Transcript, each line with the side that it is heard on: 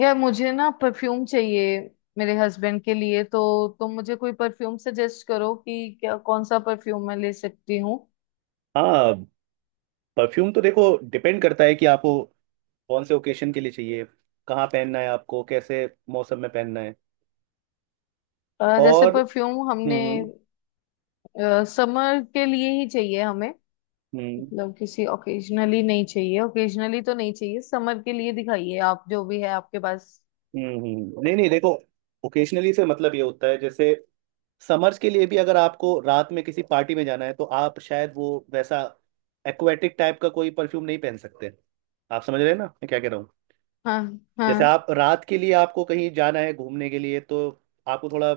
left: यार मुझे ना परफ्यूम चाहिए मेरे हस्बैंड के लिए। तो तुम मुझे कोई परफ्यूम सजेस्ट करो कि क्या कौन सा परफ्यूम मैं ले सकती हूँ।
right: हाँ, परफ्यूम तो देखो। डिपेंड करता है कि आपको कौन से ओकेशन के लिए चाहिए, कहाँ पहनना है आपको, कैसे मौसम में पहनना है।
left: जैसे
right: और
left: परफ्यूम हमने
right: हम्म हम्म
left: समर के लिए ही चाहिए हमें।
right: हम्म
left: मतलब किसी ओकेजनली नहीं चाहिए, ओकेजनली तो नहीं चाहिए। समर के लिए दिखाइए आप जो भी है आपके पास।
right: नहीं नहीं, देखो। ओकेशनली से मतलब ये होता है, जैसे समर्स के लिए भी अगर आपको रात में किसी पार्टी में जाना है, तो आप शायद वो वैसा एक्वेटिक टाइप का कोई परफ्यूम नहीं पहन सकते। आप समझ रहे हैं ना मैं क्या कह रहा हूँ?
left: हाँ।
right: जैसे
left: हाँ।
right: आप रात के लिए आपको कहीं जाना है घूमने के लिए, तो आपको थोड़ा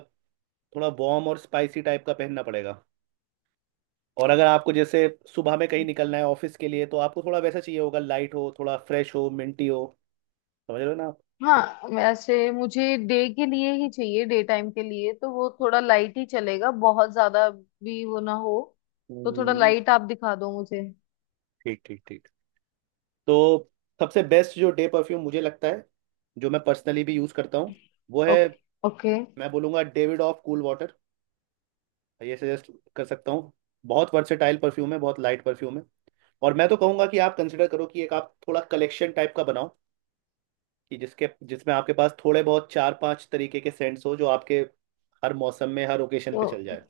right: थोड़ा वार्म और स्पाइसी टाइप का पहनना पड़ेगा। और अगर आपको जैसे सुबह में कहीं निकलना है ऑफिस के लिए, तो आपको थोड़ा वैसा चाहिए होगा, लाइट हो, थोड़ा फ्रेश हो, मिंटी हो। समझ रहे हो ना आप?
left: हाँ, वैसे मुझे डे के लिए ही चाहिए, डे टाइम के लिए, तो वो थोड़ा लाइट ही चलेगा, बहुत ज्यादा भी वो ना हो। तो थोड़ा
right: हम्म,
left: लाइट आप दिखा दो मुझे।
right: ठीक ठीक ठीक। तो सबसे बेस्ट जो डे परफ्यूम मुझे लगता है, जो मैं पर्सनली भी यूज़ करता हूँ, वो है,
left: ओके। ओके।
right: मैं बोलूँगा, डेविड ऑफ कूल वाटर। ये सजेस्ट कर सकता हूँ। बहुत वर्सेटाइल परफ्यूम है, बहुत लाइट परफ्यूम है। और मैं तो कहूँगा कि आप कंसिडर करो कि एक आप थोड़ा कलेक्शन टाइप का बनाओ, कि जिसके जिसमें आपके पास थोड़े बहुत चार पांच तरीके के सेंट्स हो जो आपके हर मौसम में हर ओकेशन
left: तो
right: पे चल जाए।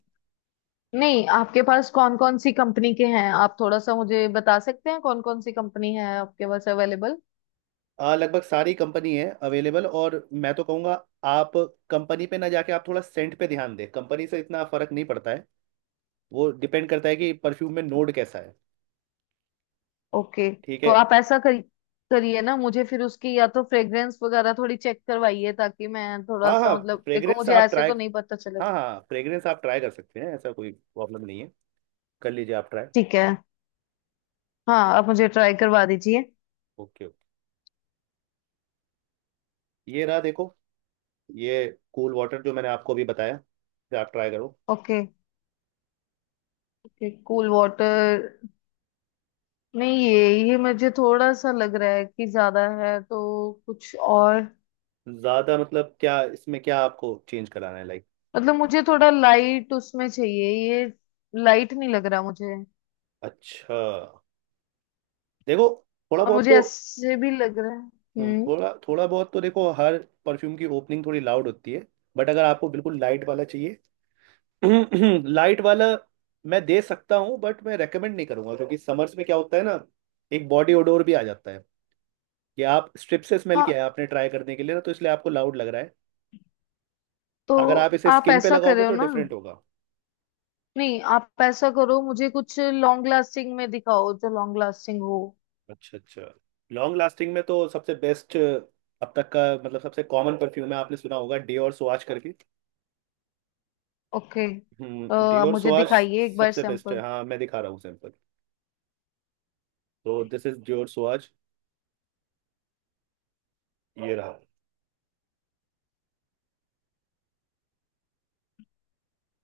left: नहीं, आपके पास कौन कौन सी कंपनी के हैं? आप थोड़ा सा मुझे बता सकते हैं कौन कौन सी कंपनी है आपके पास अवेलेबल?
right: लगभग सारी कंपनी है अवेलेबल। और मैं तो कहूँगा, आप कंपनी पे ना जाके आप थोड़ा सेंट पे ध्यान दें, कंपनी से इतना फर्क नहीं पड़ता है। वो डिपेंड करता है कि परफ्यूम में नोड कैसा है।
left: ओके।
right: ठीक
left: तो
right: है।
left: आप ऐसा करिए, करिए ना मुझे फिर उसकी या तो फ्रेग्रेंस वगैरह थोड़ी चेक करवाइए, ताकि मैं थोड़ा
right: हाँ हाँ
left: सा, मतलब देखो
right: फ्रेग्रेंस
left: मुझे
right: आप
left: ऐसे
right: ट्राई
left: तो नहीं पता
right: हाँ
left: चलेगा।
right: हाँ, फ्रेग्रेंस आप ट्राई कर सकते हैं, ऐसा कोई प्रॉब्लम नहीं है। कर लीजिए, आप ट्राई।
left: ठीक है। हाँ, आप मुझे ट्राई करवा दीजिए।
right: Okay okay. ये रहा, देखो। ये कूल वाटर जो मैंने आपको अभी बताया, इसे आप ट्राई करो।
left: ओके। Okay, Cool Water. नहीं, ये मुझे थोड़ा सा लग रहा है कि ज्यादा है, तो कुछ और।
right: ज़्यादा मतलब क्या? इसमें क्या आपको चेंज कराना है, लाइक?
left: मतलब मुझे थोड़ा लाइट उसमें चाहिए, ये लाइट नहीं लग रहा मुझे।
right: अच्छा, देखो। थोड़ा
left: और
right: बहुत
left: मुझे
right: तो
left: ऐसे भी लग रहा है। हम्म।
right: थोड़ा बहुत तो देखो, हर परफ्यूम की ओपनिंग थोड़ी लाउड होती है। बट अगर आपको बिल्कुल लाइट वाला चाहिए, लाइट वाला मैं दे सकता हूँ, बट मैं रेकमेंड नहीं करूंगा, क्योंकि समर्स में क्या होता है ना, एक बॉडी ओडोर भी आ जाता है। कि आप स्ट्रिप से स्मेल किया
left: हाँ,
right: है, आपने ट्राई करने के लिए ना, तो इसलिए आपको लाउड लग रहा है।
left: तो
right: अगर आप इसे
left: आप
right: स्किन पे
left: ऐसा
right: लगाओगे
left: करे हो
right: तो
left: ना,
right: डिफरेंट होगा।
left: नहीं आप ऐसा करो, मुझे कुछ लॉन्ग लास्टिंग में दिखाओ, जो लॉन्ग लास्टिंग हो।
right: अच्छा अच्छा। लॉन्ग लास्टिंग में तो सबसे बेस्ट अब तक का मतलब सबसे कॉमन परफ्यूम है, आपने सुना होगा, डियोर स्वाच करके।
left: ओके। आप
right: डियोर
left: मुझे
right: स्वाच
left: दिखाइए एक बार
right: सबसे बेस्ट है।
left: सैंपल।
right: हाँ, मैं दिखा रहा हूँ सैंपल। तो दिस इज योर स्वाज। ये रहा।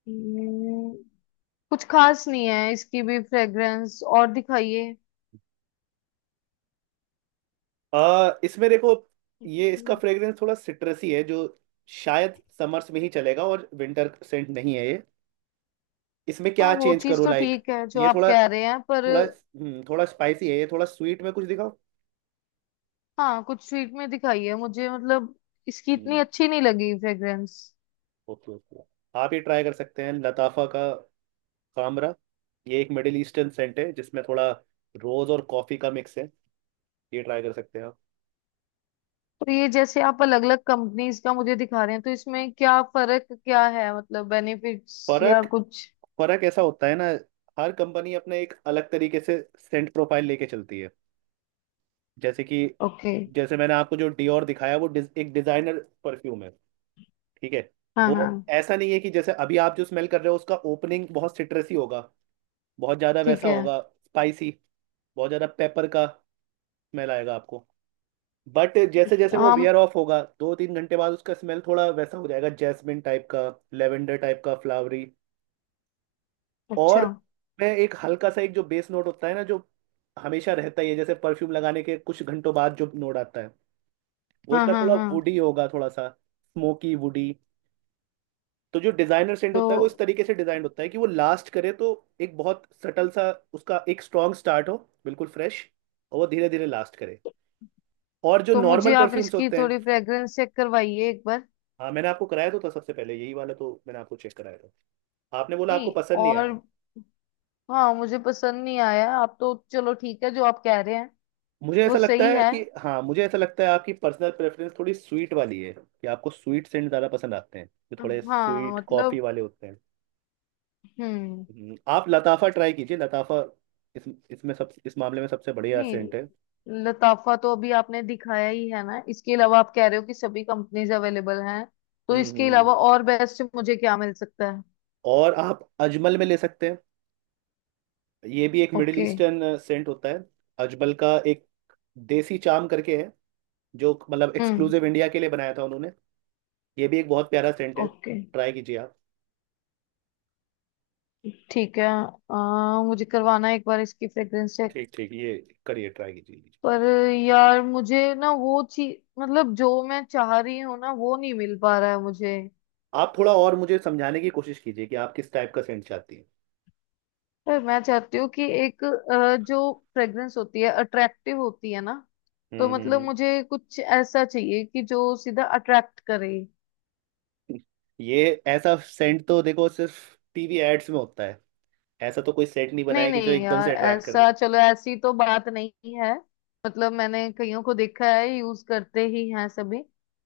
left: हम्म, कुछ खास नहीं है इसकी भी फ्रेग्रेंस, और दिखाइए।
right: इसमें देखो, ये इसका
left: Okay.
right: फ्रेग्रेंस थोड़ा सिट्रसी है, जो शायद समर्स में ही चलेगा, और विंटर सेंट नहीं है ये। इसमें
left: हाँ
right: क्या
left: वो
right: चेंज
left: चीज
right: करो,
left: तो
right: लाइक?
left: ठीक है जो
right: ये
left: आप
right: थोड़ा
left: कह रहे हैं, पर
right: थोड़ा थोड़ा स्पाइसी है, ये थोड़ा स्वीट में कुछ दिखाओ।
left: हाँ कुछ स्वीट में दिखाई है मुझे, मतलब इसकी इतनी अच्छी नहीं लगी फ्रेग्रेंस।
right: Okay okay. आप ये ट्राई कर सकते हैं, लताफा का कामरा। ये एक मिडिल ईस्टर्न सेंट है जिसमें थोड़ा रोज और कॉफी का मिक्स है। ये ट्राई कर सकते हैं आप।
left: तो ये जैसे आप अलग अलग कंपनीज का मुझे दिखा रहे हैं, तो इसमें क्या फर्क क्या है? मतलब बेनिफिट्स या
right: फर्क
left: कुछ।
right: फर्क ऐसा होता है ना। हर कंपनी अपने एक अलग तरीके से सेंट प्रोफाइल लेके चलती है, जैसे कि।
left: ओके।
right: जैसे मैंने आपको जो डियोर दिखाया, वो एक डिजाइनर परफ्यूम है। ठीक है।
left: हाँ
right: वो
left: हाँ।
right: ऐसा नहीं है कि जैसे अभी आप जो स्मेल कर रहे हो, उसका ओपनिंग बहुत सिट्रसी होगा, बहुत ज्यादा
left: ठीक
right: वैसा
left: है।
right: होगा स्पाइसी, बहुत ज्यादा पेपर का स्मेल आएगा आपको। बट जैसे जैसे वो वियर
left: हम।
right: ऑफ होगा, दो तीन घंटे बाद उसका स्मेल थोड़ा वैसा हो जाएगा, जैस्मिन टाइप का, लेवेंडर टाइप का, फ्लावरी। और
left: अच्छा।
right: मैं एक हल्का सा, एक जो बेस नोट होता है ना जो हमेशा रहता ही है, जैसे परफ्यूम लगाने के कुछ घंटों बाद जो नोट आता है, वो
left: हाँ
right: इसका
left: हाँ
right: थोड़ा
left: हाँ।
right: वुडी होगा, थोड़ा सा स्मोकी वुडी। तो जो डिजाइनर सेंट होता है, वो इस
left: तो
right: तरीके से डिजाइन होता है कि वो लास्ट करे, तो एक बहुत सटल सा उसका एक स्ट्रॉन्ग स्टार्ट हो, बिल्कुल फ्रेश, और वो धीरे धीरे लास्ट करे। और जो
left: तो मुझे
right: नॉर्मल
left: आप
right: परफ्यूम्स
left: इसकी
right: होते हैं।
left: थोड़ी फ्रेग्रेंस चेक करवाइए एक बार।
right: हाँ, मैंने आपको कराया तो था सबसे पहले यही वाला, तो मैंने आपको चेक कराया था, आपने बोला आपको
left: नहीं,
right: पसंद नहीं
left: और
right: आया।
left: हाँ मुझे पसंद नहीं आया, आप तो चलो ठीक है जो आप कह रहे हैं। वो सही है।
right: मुझे ऐसा लगता है आपकी पर्सनल प्रेफरेंस थोड़ी स्वीट वाली है, कि आपको स्वीट सेंट ज़्यादा पसंद आते हैं, जो थोड़े
left: हाँ
right: स्वीट कॉफ़ी
left: मतलब।
right: वाले होते हैं।
left: हम्म।
right: आप लताफा ट्राई कीजिए, लताफा। इस इसमें सब, इस मामले में सबसे बढ़िया सेंट है।
left: नहीं, लताफा तो अभी आपने दिखाया ही है ना, इसके अलावा आप कह रहे हो कि सभी कंपनीज अवेलेबल हैं, तो
right: हम्म हम्म,
left: इसके
right: हम्म।
left: अलावा और बेस्ट मुझे क्या मिल सकता है?
right: और आप अजमल में ले सकते हैं। ये भी एक मिडिल
left: ओके।
right: ईस्टर्न सेंट होता है। अजमल का एक देसी चाम करके है, जो मतलब
left: हम्म।
right: एक्सक्लूसिव इंडिया के लिए बनाया था उन्होंने। ये भी एक बहुत प्यारा सेंट है।
left: ओके।
right: ट्राई कीजिए आप।
left: ठीक है। मुझे करवाना है एक बार इसकी फ्रेग्रेंस चेक।
right: ठीक ठीक, ये करिए, ट्राई कीजिए।
left: पर यार मुझे ना वो चीज, मतलब जो मैं चाह रही हूँ ना, वो नहीं मिल पा रहा है मुझे।
right: आप थोड़ा और मुझे समझाने की कोशिश कीजिए कि आप किस टाइप का सेंट चाहती हैं।
left: पर मैं चाहती हूँ कि एक, जो फ्रेग्रेंस होती है अट्रैक्टिव होती है ना, तो
right: हम्म हम्म,
left: मतलब
right: हम्म।
left: मुझे कुछ ऐसा चाहिए कि जो सीधा अट्रैक्ट करे।
right: ये ऐसा सेंट तो देखो सिर्फ TV एड्स में होता है, ऐसा तो कोई सेंट नहीं
left: नहीं
right: बनाएगी जो
left: नहीं
right: एकदम से
left: यार,
right: अट्रैक्ट कर दे।
left: ऐसा, चलो ऐसी तो बात नहीं है। मतलब मैंने कईयों को देखा है, यूज करते ही हैं सभी,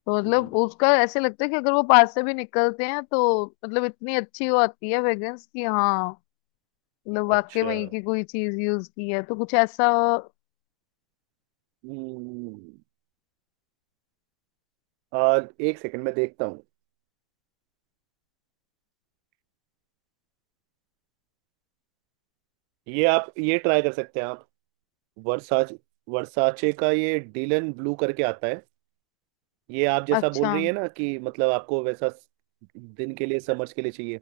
left: तो
right: हम्म,
left: मतलब उसका ऐसे लगता है कि अगर वो पास से भी निकलते हैं तो, मतलब इतनी अच्छी वो आती है फ्रेग्रेंस कि हाँ, मतलब वाकई
right: अच्छा।
left: में की कोई चीज यूज की है तो, कुछ ऐसा।
right: हम्म और एक सेकंड में देखता हूँ। ये आप, ये ट्राई कर सकते हैं आप, वर्साच वर्साचे का ये डीलन ब्लू करके आता है। ये आप जैसा बोल
left: अच्छा।
right: रही है ना, कि मतलब आपको वैसा दिन के लिए, समर्स के लिए चाहिए।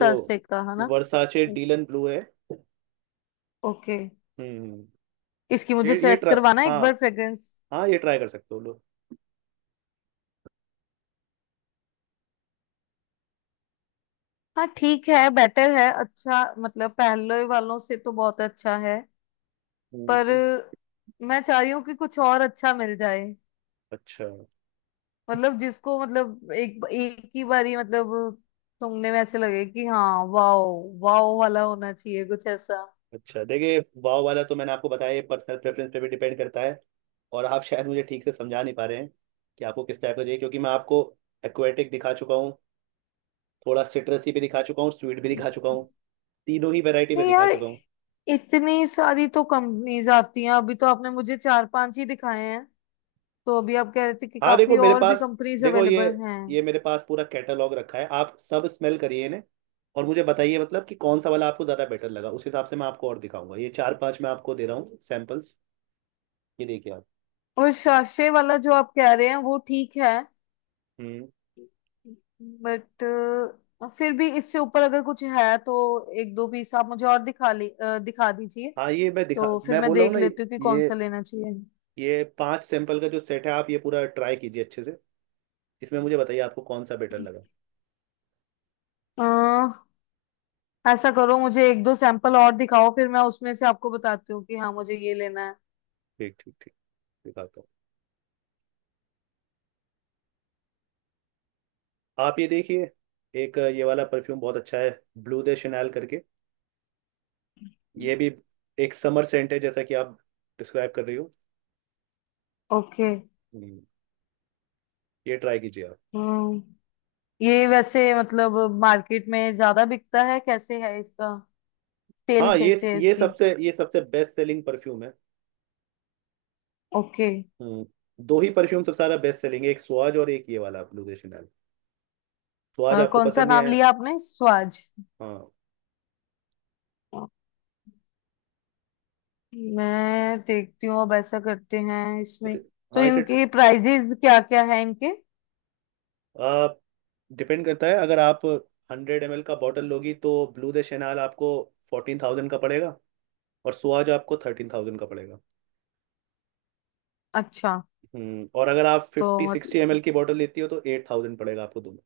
right: तो
left: से का है ना?
right: वर्साचे डीलन ब्लू है।
left: ओके।
right: हम्म।
left: इसकी मुझे
right: ये
left: चेक
right: ट्राई
left: करवाना है
right: हाँ
left: एक बार फ्रेग्रेंस।
right: हाँ, ये ट्राई कर सकते हो लोग।
left: हाँ ठीक है, बेटर है, अच्छा मतलब पहले वालों से तो बहुत अच्छा है, पर
right: हम्म,
left: मैं चाह रही हूँ कि कुछ और अच्छा मिल जाए।
right: अच्छा।
left: मतलब जिसको, मतलब एक एक ही बारी, मतलब सुनने में ऐसे लगे कि हाँ वाओ। वाओ वाला होना चाहिए, कुछ ऐसा।
right: अच्छा देखिए, वाव वाला तो मैंने आपको बताया, ये पर्सनल प्रेफरेंस पे भी डिपेंड करता है, और आप शायद मुझे ठीक से समझा नहीं पा रहे हैं कि आपको किस टाइप का चाहिए, क्योंकि मैं आपको एक्वेटिक दिखा चुका हूँ, थोड़ा सिट्रसी भी दिखा चुका हूँ, स्वीट भी दिखा चुका
left: नहीं
right: हूँ, तीनों ही वैरायटी में दिखा
left: यार,
right: चुका हूँ।
left: इतनी सारी तो कंपनीज आती हैं, अभी तो आपने मुझे चार पांच ही दिखाए हैं, तो अभी आप कह रहे थे कि
right: हाँ,
left: काफी और भी कंपनीज
right: देखो, ये
left: अवेलेबल हैं।
right: ये मेरे पास पूरा कैटलॉग रखा है, आप सब स्मेल करिए इन्हें, और मुझे बताइए मतलब कि कौन सा वाला आपको ज़्यादा बेटर लगा, उस हिसाब से मैं आपको और दिखाऊंगा, ये चार पांच मैं आपको दे रहा हूँ सैम्पल्स। ये देखिए आप।
left: और शाशे वाला जो आप कह रहे हैं वो ठीक है,
right: हम्म।
left: बट फिर भी इससे ऊपर अगर कुछ है तो एक दो पीस आप मुझे और दिखा दीजिए,
right: हाँ, ये मैं दिखा
left: तो फिर
right: मैं
left: मैं
right: बोल रहा हूँ
left: देख
right: ना।
left: लेती हूँ कि कौन
right: ये
left: सा लेना चाहिए।
right: ये पांच सैंपल का जो सेट है, आप ये पूरा ट्राई कीजिए अच्छे से। इसमें मुझे बताइए आपको कौन सा बेटर लगा।
left: अ, ऐसा करो, मुझे एक दो सैंपल और दिखाओ, फिर मैं उसमें से आपको बताती हूँ कि हाँ मुझे ये लेना है।
right: ठीक ठीक ठीक, दिखाता हूँ। आप ये देखिए, एक ये वाला परफ्यूम बहुत अच्छा है, ब्लू दे शनैल करके। ये भी एक समर सेंट है, जैसा कि आप डिस्क्राइब कर रही हो।
left: ओके।
right: हम्म, ये ट्राई कीजिए आप।
left: हम्म। ये वैसे, मतलब मार्केट में ज्यादा बिकता है? कैसे है इसका सेल?
right: हाँ,
left: कैसे है इसकी?
right: ये सबसे बेस्ट सेलिंग परफ्यूम है।
left: ओके।
right: हम्म, दो ही परफ्यूम सबसे सारा बेस्ट सेलिंग है, एक स्वाज और एक ये वाला ब्लू दे शनैल। स्वाज आपको
left: कौन सा
right: पसंद नहीं
left: नाम
right: आया।
left: लिया आपने, स्वाज?
right: हाँ,
left: मैं देखती हूँ, अब ऐसा करते हैं इसमें।
right: इसे
left: तो
right: हाँ इसे
left: इनके प्राइजेस क्या क्या है इनके?
right: आप डिपेंड करता है, अगर आप 100 ml का बॉटल लोगी तो ब्लू दे शेनाल आपको 14,000 का पड़ेगा, और सुहाज आपको 13,000 का पड़ेगा।
left: अच्छा।
right: और अगर आप फिफ्टी
left: तो मतलब
right: सिक्सटी एम एल की बॉटल लेती हो तो 8,000 पड़ेगा आपको दोनों।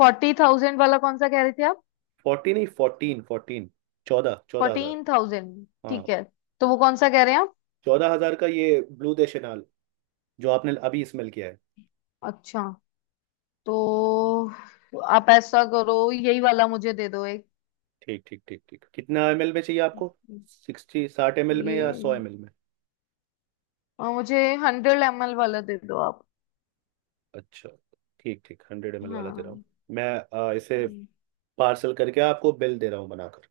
left: 40,000 वाला कौन सा कह रहे थे आप?
right: फोर्टी नहीं, फोर्टीन फोर्टीन, चौदह चौदह हजार।
left: 14,000
right: हाँ।
left: ठीक है। तो वो कौन सा कह रहे हैं आप?
right: 14,000 का ये ब्लू दे शेनाल जो आपने अभी स्मेल किया है।
left: अच्छा। तो आप ऐसा करो, यही वाला मुझे दे दो एक।
right: ठीक ठीक ठीक ठीक, कितना ml में चाहिए आपको, 60 ml में या सौ
left: ये,
right: एम एल में?
left: और मुझे 100 ml वाला दे दो आप।
right: अच्छा, ठीक ठीक, 100 ml वाला दे रहा हूँ।
left: हाँ।
right: मैं इसे पार्सल करके आपको बिल दे रहा हूँ बनाकर।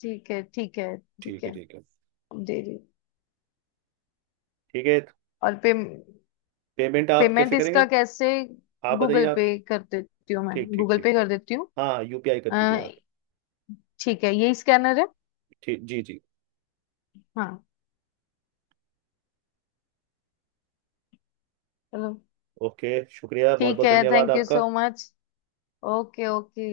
left: ठीक है। ठीक है। ठीक
right: ठीक
left: है,
right: है, ठीक है,
left: अब दे रही हूँ।
right: ठीक है।
left: और पे,
right: पेमेंट आप
left: पेमेंट
right: कैसे करेंगे,
left: इसका कैसे?
right: आप बताइए
left: गूगल
right: आप।
left: पे कर देती हूँ, मैं
right: ठीक ठीक
left: गूगल पे
right: ठीक,
left: कर देती हूँ।
right: हाँ, UPI कर
left: अ,
right: दीजिए आप।
left: ठीक है, यही स्कैनर है?
right: ठीक जी जी।
left: हाँ। चलो।
right: ओके, शुक्रिया, बहुत
left: ठीक
right: बहुत
left: है,
right: धन्यवाद
left: थैंक यू
right: आपका।
left: So much. ओके। ओके।